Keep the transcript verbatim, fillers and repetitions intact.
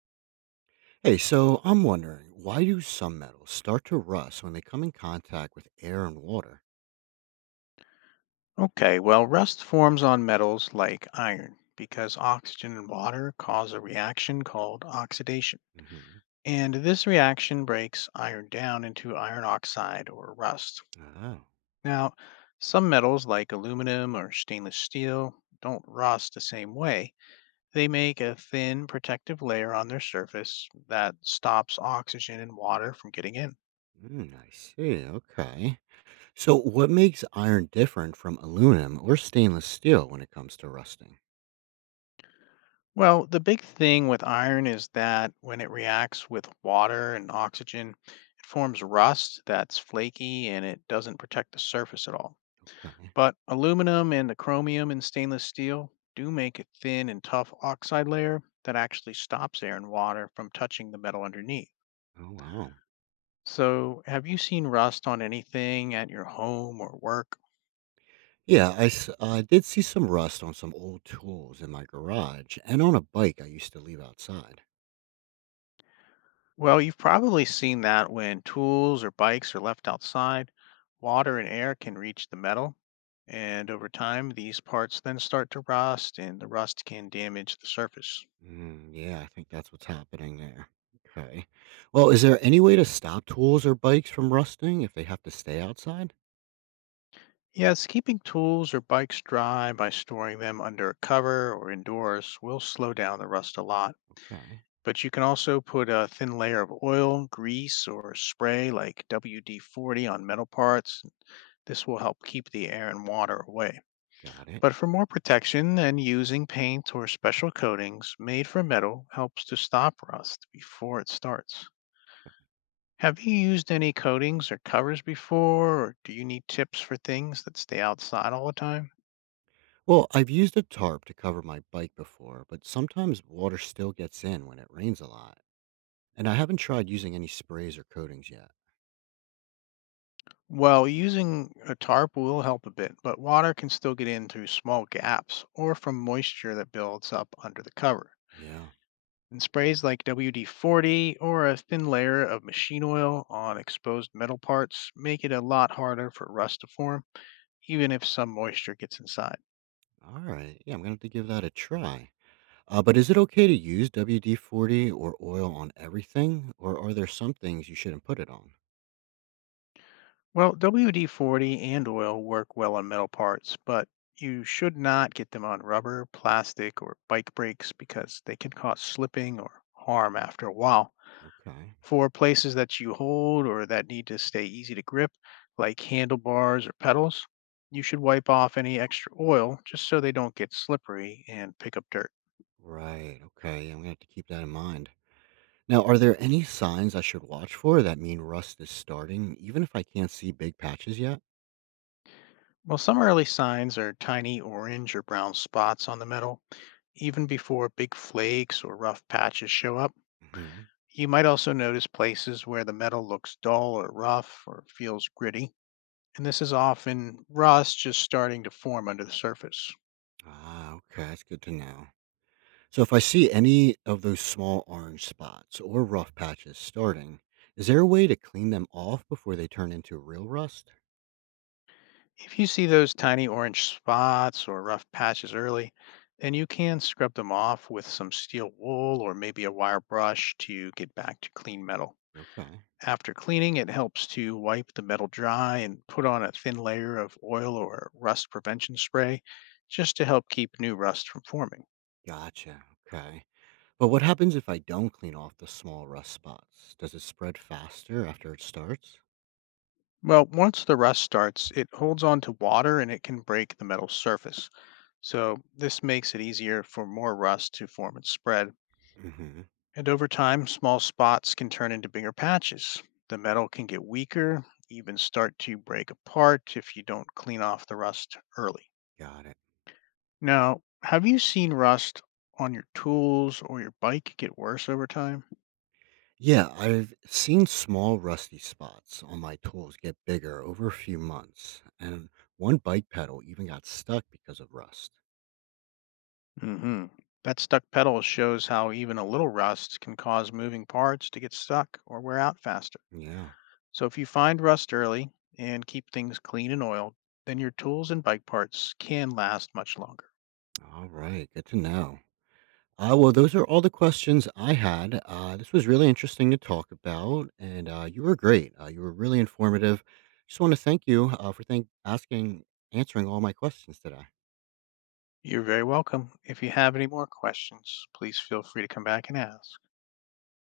Hey, so I'm wondering, why do some metals start to rust when they come in contact with air and water? Okay, well, rust forms on metals like iron because oxygen and water cause a reaction called oxidation. Hmm. And this reaction breaks iron down into iron oxide or rust. Oh, Now, some metals like aluminum or stainless steel don't rust the same way. They make a thin protective layer on their surface that stops oxygen and water from getting in. mm, I see. Okay. So, what makes iron different from aluminum or stainless steel when it comes to rusting? Well, the big thing with iron is that when it reacts with water and oxygen, it forms rust that's flaky and it doesn't protect the surface at all. Okay. But aluminum and the chromium in stainless steel do make a thin and tough oxide layer that actually stops air and water from touching the metal underneath. Oh, wow. So, have you seen rust on anything at your home or work? Yeah, I s- I did see some rust on some old tools in my garage and on a bike I used to leave outside. Well, you've probably seen that when tools or bikes are left outside, water and air can reach the metal. And over time, these parts then start to rust, and the rust can damage the surface. Mm, yeah, I think that's what's happening there. Okay. Well, is there any way to stop tools or bikes from rusting if they have to stay outside? Yes, keeping tools or bikes dry by storing them under a cover or indoors will slow down the rust a lot. Okay, But you can also put a thin layer of oil, grease, or spray like W D forty on metal parts. This will help keep the air and water away. got it. But for more protection then using paint or special coatings made from metal helps to stop rust before it starts. Have you used any coatings or covers before, or do you need tips for things that stay outside all the time? Well, I've used a tarp to cover my bike before, but sometimes water still gets in when it rains a lot. And I haven't tried using any sprays or coatings yet. Well, using a tarp will help a bit, but water can still get in through small gaps or from moisture that builds up under the cover. Yeah. And sprays like W D forty or a thin layer of machine oil on exposed metal parts make it a lot harder for rust to form even if some moisture gets inside. All right. Yeah, I'm going to have to give that a try. Uh, but is it okay to use W D forty or oil on everything, or are there some things you shouldn't put it on? Well, W D forty and oil work well on metal parts, but you should not get them on rubber, plastic, or bike brakes because they can cause slipping or harm after a while. Okay. For places that you hold or that need to stay easy to grip, like handlebars or pedals, you should wipe off any extra oil just so they don't get slippery and pick up dirt. Right. Okay. I'm gonna have to keep that in mind. Now, are there any signs I should watch for that mean rust is starting, even if I can't see big patches yet? Well, some early signs are tiny orange or brown spots on the metal. Even before big flakes or rough patches show up, Hmm. you might also notice places where the metal looks dull or rough or feels gritty, and this is often rust just starting to form under the surface. Ah, okay. That's good to know. So, if I see any of those small orange spots or rough patches starting, is there a way to clean them off before they turn into real rust? If you see those tiny orange spots or rough patches early, then you can scrub them off with some steel wool or maybe a wire brush to get back to clean metal. Okay. After cleaning, it helps to wipe the metal dry and put on a thin layer of oil or rust prevention spray just to help keep new rust from forming. Gotcha. Okay. But what happens if I don't clean off the small rust spots? Does it spread faster after it starts? Well, once the rust starts, it holds on to water and it can break the metal surface. So, this makes it easier for more rust to form and spread. Hmm. And over time, small spots can turn into bigger patches. The metal can get weaker, even start to break apart if you don't clean off the rust early. Got it. Now, have you seen rust on your tools or your bike get worse over time? Yeah, I've seen small rusty spots on my tools get bigger over a few months, and one bike pedal even got stuck because of rust. Hmm. That stuck pedal shows how even a little rust can cause moving parts to get stuck or wear out faster. Yeah, So if you find rust early and keep things clean and oiled, then your tools and bike parts can last much longer. all right, good to know. Uh, well, those are all the questions I had. Uh, this was really interesting to talk about, and uh, you were great. Uh, you were really informative. Just want to thank you uh, for thank- asking, answering all my questions today. You're very welcome. If you have any more questions, please feel free to come back and ask.